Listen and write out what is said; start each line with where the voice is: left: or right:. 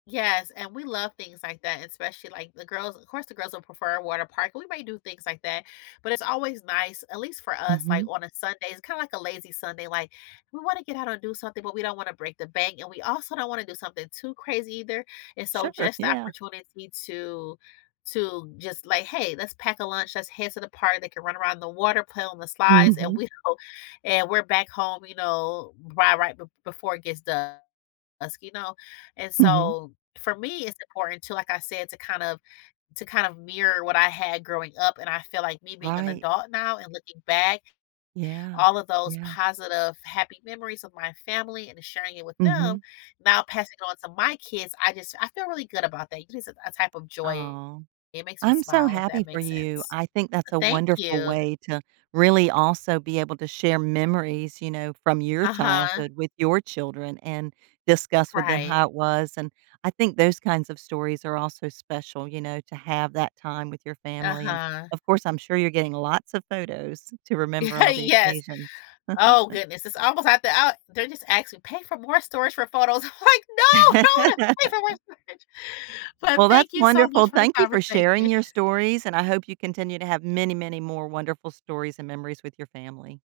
left: Yes, and we love things like that, especially like the girls Of course, the girls will prefer a water park, we might do things like that, but it's always nice, at least for us, like,
right: Mhm.
left: on a Sunday. It's kinda like a lazy Sunday, like, we wanna get out and do something, but we don't wanna break the bank, and we also don't wanna do something too crazy either, and so
right: Sure,
left: just the
right: yeah.
left: opportunity to to just like, "Hey. Let's pack a lunch. Let's head to the park." They can run around the water, play on the slides, and
right: Mhm.
left: we don't and we're back home, you know, right right b before it dusk, you know? And
right: Mhm.
left: so for me, it's important to, like I said, to kind of to kind of mirror what I had growing up, and I feel like me being an
right: Right.
left: adult now and looking back,
right: Yeah.
left: all of those
right: Yeah.
left: positive, happy memories of my family and sharing it with them,
right: Mhm.
left: now passing on to my kids, I just I feel really good about that. It is a a type of joy.
right: Aw.
left: It makes me
right: I'm so
left: smile, if that
right: happy for
left: makes
right: you.
left: sense.
right: I think that's a
left: Thank
right: wonderful
left: you.
right: way to really also be able to share memories, you know, from your
left: Uh-huh.
right: childhood with your children and discuss with them
left: Right.
right: how it was, and, I think those kinds of stories are also special, you know, to have that time with your family, and,
left: Uh-huh.
right: of course, I'm sure you're getting lots of photos to remember all the
left: Yes.
right: occasions.
left: Oh goodness, it's almost at the ou they're just asking pay for more storage for photos. I'm like, "No. I don't wanna pay for more storage." Well,
right: Well,
left: thank
right: that's
left: you so
right: wonderful,
left: much for the
right: thank you for sharing
left: conversation.
right: your stories, and I hope you continue to have many, many more wonderful stories and memories with your family.